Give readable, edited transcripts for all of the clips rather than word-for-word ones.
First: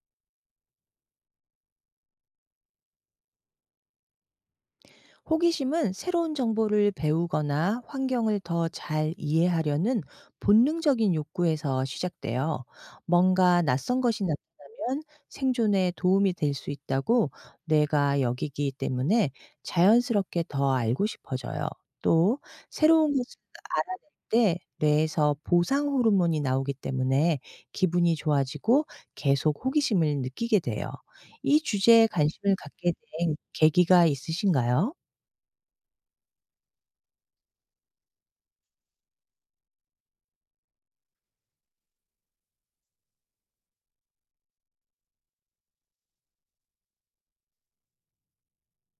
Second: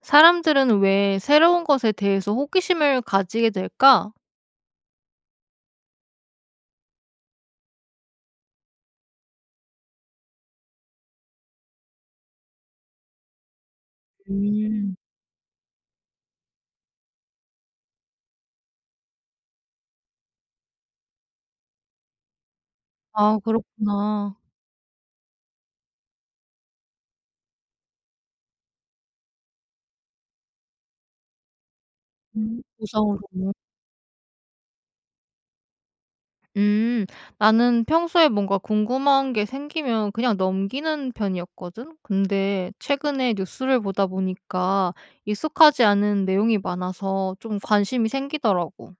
사람들은 왜 새로운 것에 대해서 호기심을 가지게 될까? 호기심은 새로운 정보를 배우거나 환경을 더 잘 이해하려는 본능적인 욕구에서 시작돼요. 뭔가 낯선 것이 음. 나타나면 생존에 도움이 될 수 있다고 뇌가 여기기 때문에 자연스럽게 더 알고 싶어져요. 또 새로운 것을 아 알아낼 그렇구나. 때 뇌에서 보상 호르몬이 나오기 때문에 기분이 좋아지고 계속 호기심을 느끼게 돼요. 이 주제에 관심을 음. 갖게 상으된 로 계기가 있으신가요? 음. 나는 평소에 뭔가 궁금한 게 생기면 그냥 넘기는 편이었거든. 근데 최근에 뉴스를 보다 보니까 익숙하지 않은 내용이 많아서 좀 관심이 생기더라고.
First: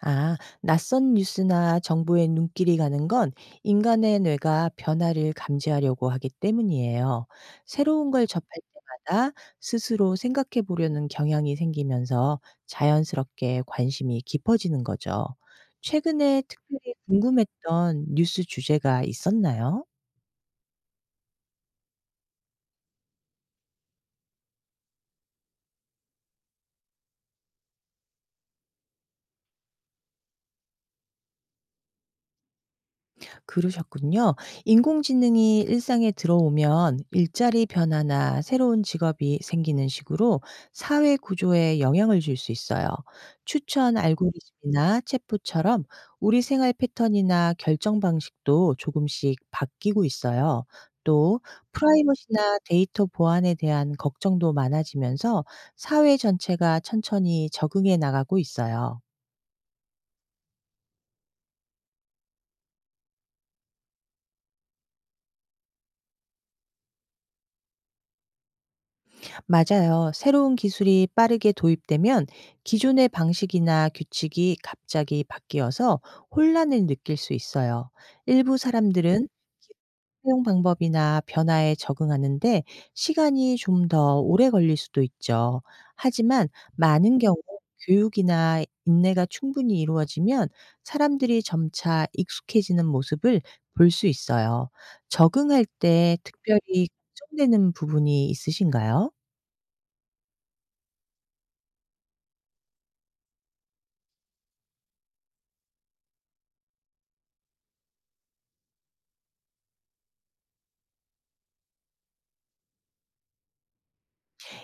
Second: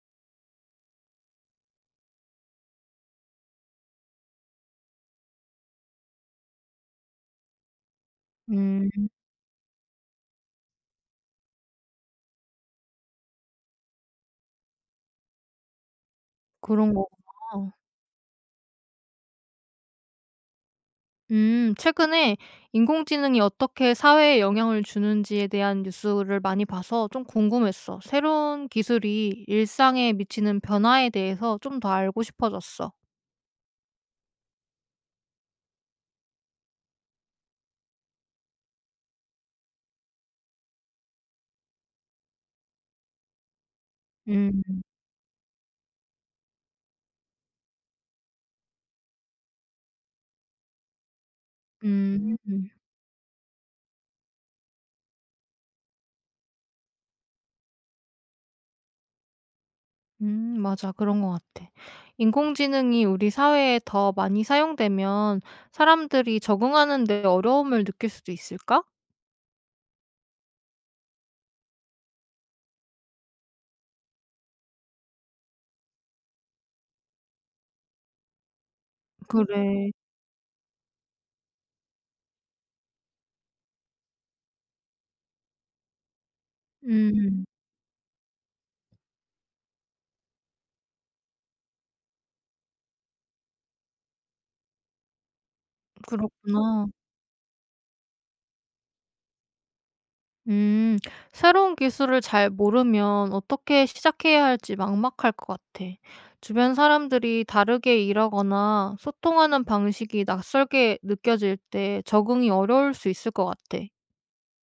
아, 낯선 뉴스나 정보에 눈길이 가는 건 인간의 뇌가 변화를 감지하려고 하기 때문이에요. 새로운 걸 접할 음. 때마다 스스로 생각해 보려는 경향이 생기면서 자연스럽게 관심이 깊어지는 거죠. 최근에 그런 특별히 거구나. 궁금했던 뉴스 주제가 있었나요? 최근에 인공지능이 어떻게 사회에 영향을 주는지에 대한 뉴스를 많이 봐서 좀 궁금했어. 새로운 기술이 일상에 미치는 변화에 대해서 좀 더 알고 싶어졌어. 그러셨군요. 인공지능이 일상에 들어오면 일자리 변화나 새로운 직업이 생기는 식으로 사회 구조에 영향을 줄 수 있어요. 추천 음, 알고리즘이나 챗봇처럼 우리 생활 패턴이나 결정 방식도 조금씩 바뀌고 있어요. 또 음, 프라이버시나 데이터 보안에 대한 걱정도 많아지면서 사회 전체가 천천히 적응해 나가고 있어요. 맞아. 그런 것 같아. 인공지능이 우리 사회에 더 많이 사용되면 사람들이 적응하는 데 어려움을 느낄 수도 있을까? 맞아요. 새로운 기술이 빠르게 도입되면 기존의 방식이나 규칙이 갑자기 바뀌어서 혼란을 느낄 수 있어요. 일부 사람들은 그래. 사용 방법이나 변화에 적응하는데 시간이 좀 더 오래 걸릴 수도 있죠. 하지만 많은 경우 음, 교육이나 인내가 충분히 이루어지면 사람들이 점차 익숙해지는 모습을 볼 수 있어요. 적응할 때 그렇구나. 특별히 걱정되는 부분이 있으신가요? 음, 새로운 기술을 잘 모르면 어떻게 시작해야 할지 막막할 것 같아. 주변 사람들이 다르게 일하거나 소통하는 방식이 낯설게 느껴질 때 적응이 어려울 수 있을 것 같아.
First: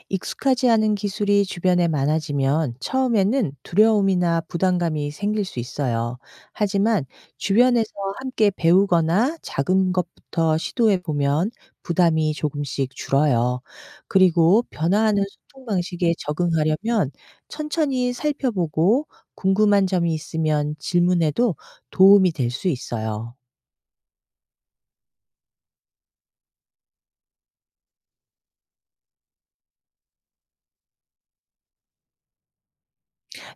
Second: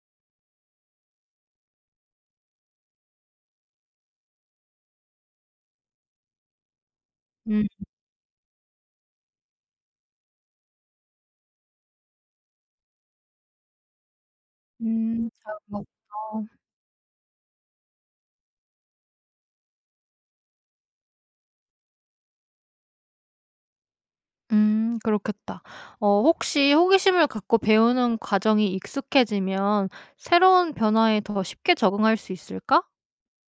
익숙하지 않은 기술이 주변에 많아지면 처음에는 두려움이나 부담감이 생길 수 있어요. 하지만 음, 주변에서 함께 배우거나 작은 것부터 시도해 보면 부담이 조금씩 줄어요. 그리고 변화하는 음, 소통 잘먹 방식에 적응하려면 천천히 살펴보고 궁금한 점이 있으면 질문해도 도움이 될 수 있어요. 그렇겠다. 혹시 호기심을 갖고 배우는 과정이 익숙해지면 새로운 변화에 더 쉽게 적응할 수 있을까?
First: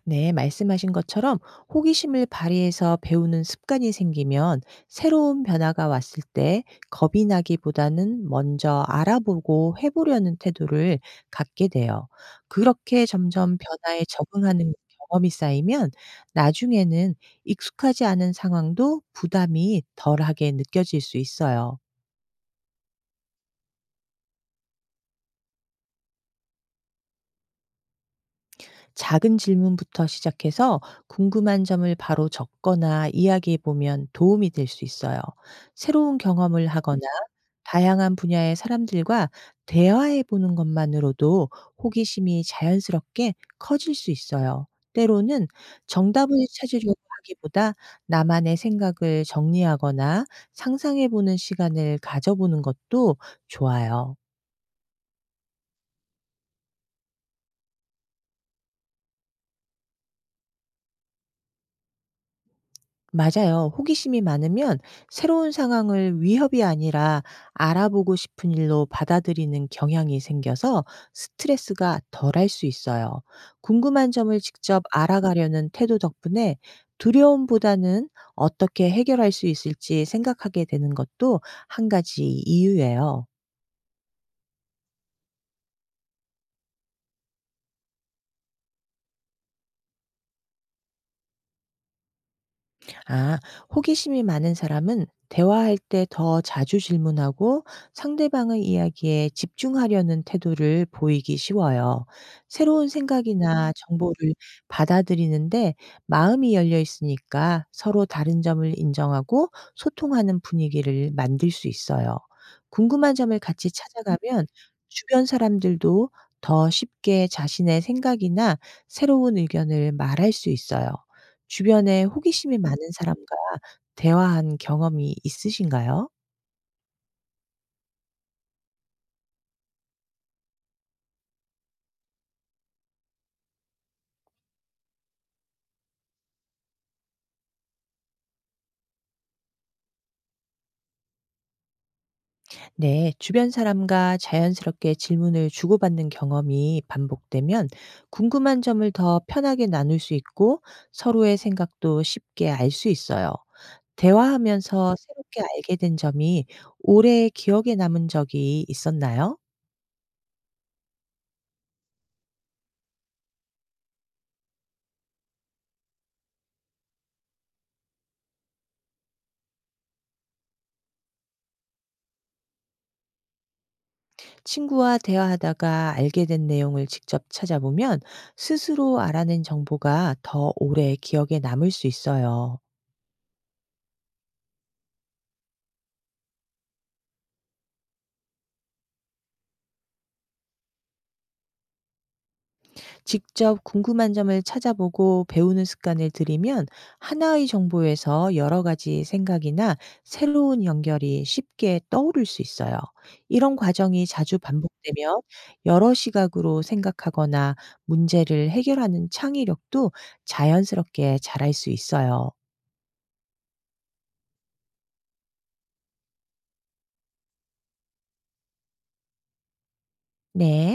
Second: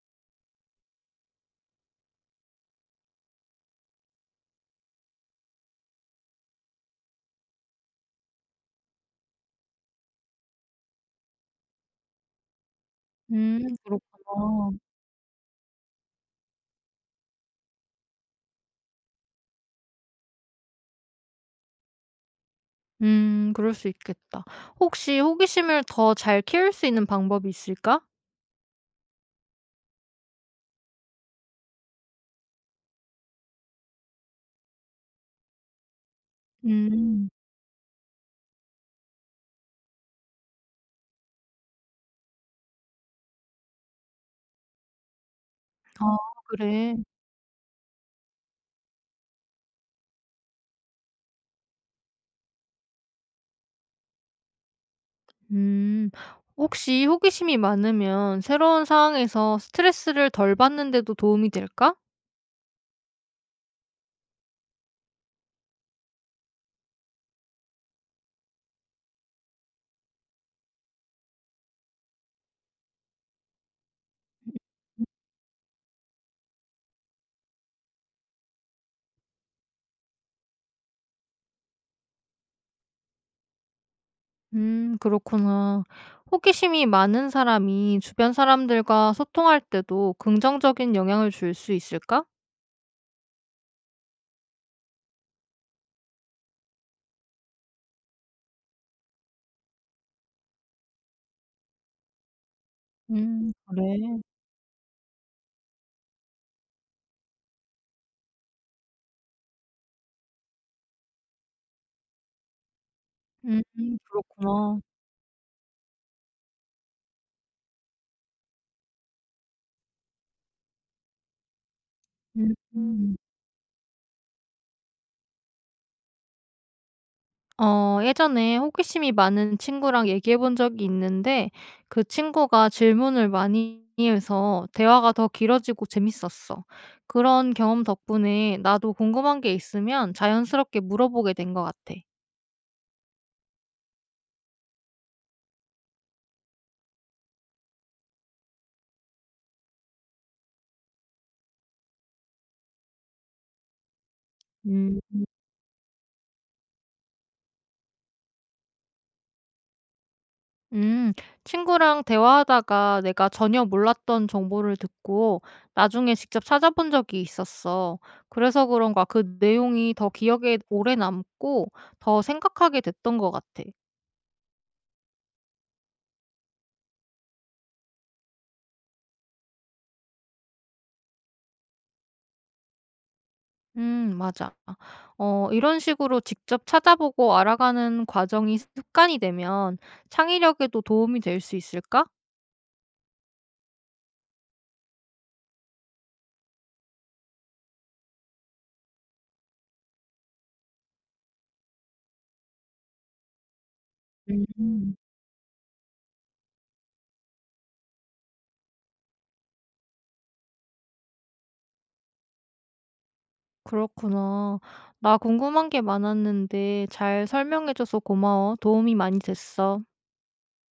네, 말씀하신 것처럼 호기심을 발휘해서 배우는 습관이 생기면 새로운 변화가 왔을 때 겁이 나기보다는 먼저 알아보고 해보려는 태도를 갖게 돼요. 그렇게 점점 변화에 적응하는 그렇구나. 경험이 쌓이면 나중에는 익숙하지 않은 상황도 부담이 덜하게 느껴질 수 있어요. 그럴 수 있겠다. 혹시 호기심을 더 잘 키울 수 있는 방법이 있을까? 작은 질문부터 시작해서 궁금한 점을 바로 적거나 이야기해 보면 도움이 될 수 있어요. 새로운 경험을 하거나 음. 다양한 분야의 사람들과 대화해 보는 것만으로도 호기심이 자연스럽게 커질 수 있어요. 때로는 아 정답을 그래? 찾으려고 하기보다 나만의 생각을 정리하거나 상상해 보는 시간을 가져보는 것도 좋아요. 음. 혹시 호기심이 많으면 새로운 상황에서 스트레스를 덜 받는 데도 도움이 될까? 맞아요. 호기심이 많으면 새로운 상황을 위협이 아니라 알아보고 싶은 일로 받아들이는 경향이 생겨서 스트레스가 덜할 수 있어요. 궁금한 점을 직접 음. 알아가려는 태도 덕분에 두려움보다는 어떻게 해결할 수 있을지 생각하게 되는 것도 한 가지 이유예요. 그렇구나. 호기심이 많은 사람이 주변 사람들과 소통할 때도 긍정적인 영향을 줄 수 있을까? 아, 호기심이 많은 사람은 대화할 때 더 자주 질문하고 상대방의 이야기에 집중하려는 태도를 보이기 쉬워요. 새로운 생각이나 그래. 정보를 받아들이는데 마음이 열려 있으니까 서로 다른 점을 인정하고 소통하는 분위기를 만들 수 있어요. 궁금한 점을 음 같이 찾아가면 그렇구나. 주변 사람들도 더 쉽게 자신의 생각이나 새로운 의견을 말할 수 있어요. 주변에 호기심이 많은 음. 사람과 대화한 경험이 있으신가요? 예전에 호기심이 많은 친구랑 얘기해 본 적이 있는데 그 친구가 질문을 많이 해서 대화가 더 길어지고 재밌었어. 그런 경험 덕분에 나도 궁금한 게 있으면 자연스럽게 물어보게 된 것 같아. 네, 주변 사람과 자연스럽게 질문을 주고받는 경험이 반복되면 궁금한 점을 더 편하게 나눌 수 있고 서로의 생각도 쉽게 알 수 있어요. 대화하면서 음, 새롭게 알게 된 점이 오래 기억에 남은 적이 있었나요? 음, 친구랑 대화하다가 내가 전혀 몰랐던 정보를 듣고 나중에 직접 찾아본 적이 있었어. 그래서 그런가 그 내용이 더 기억에 오래 남고 더 생각하게 됐던 것 같아. 친구와 대화하다가 알게 된 내용을 직접 찾아보면 스스로 알아낸 정보가 더 오래 기억에 남을 수 있어요. 맞아. 이런 식으로 직접 찾아보고 알아가는 과정이 습관이 되면 창의력에도 도움이 될 수 있을까? 직접 궁금한 점을 찾아보고 배우는 습관을 들이면 하나의 정보에서 여러 가지 생각이나 새로운 연결이 쉽게 떠오를 수 있어요. 이런 과정이 자주 음 음. 반복되면 여러 시각으로 생각하거나 문제를 해결하는 창의력도 자연스럽게 자랄 수 있어요. 그렇구나. 나 궁금한 게 많았는데 잘 설명해 줘서 고마워. 도움이 많이 됐어. 네.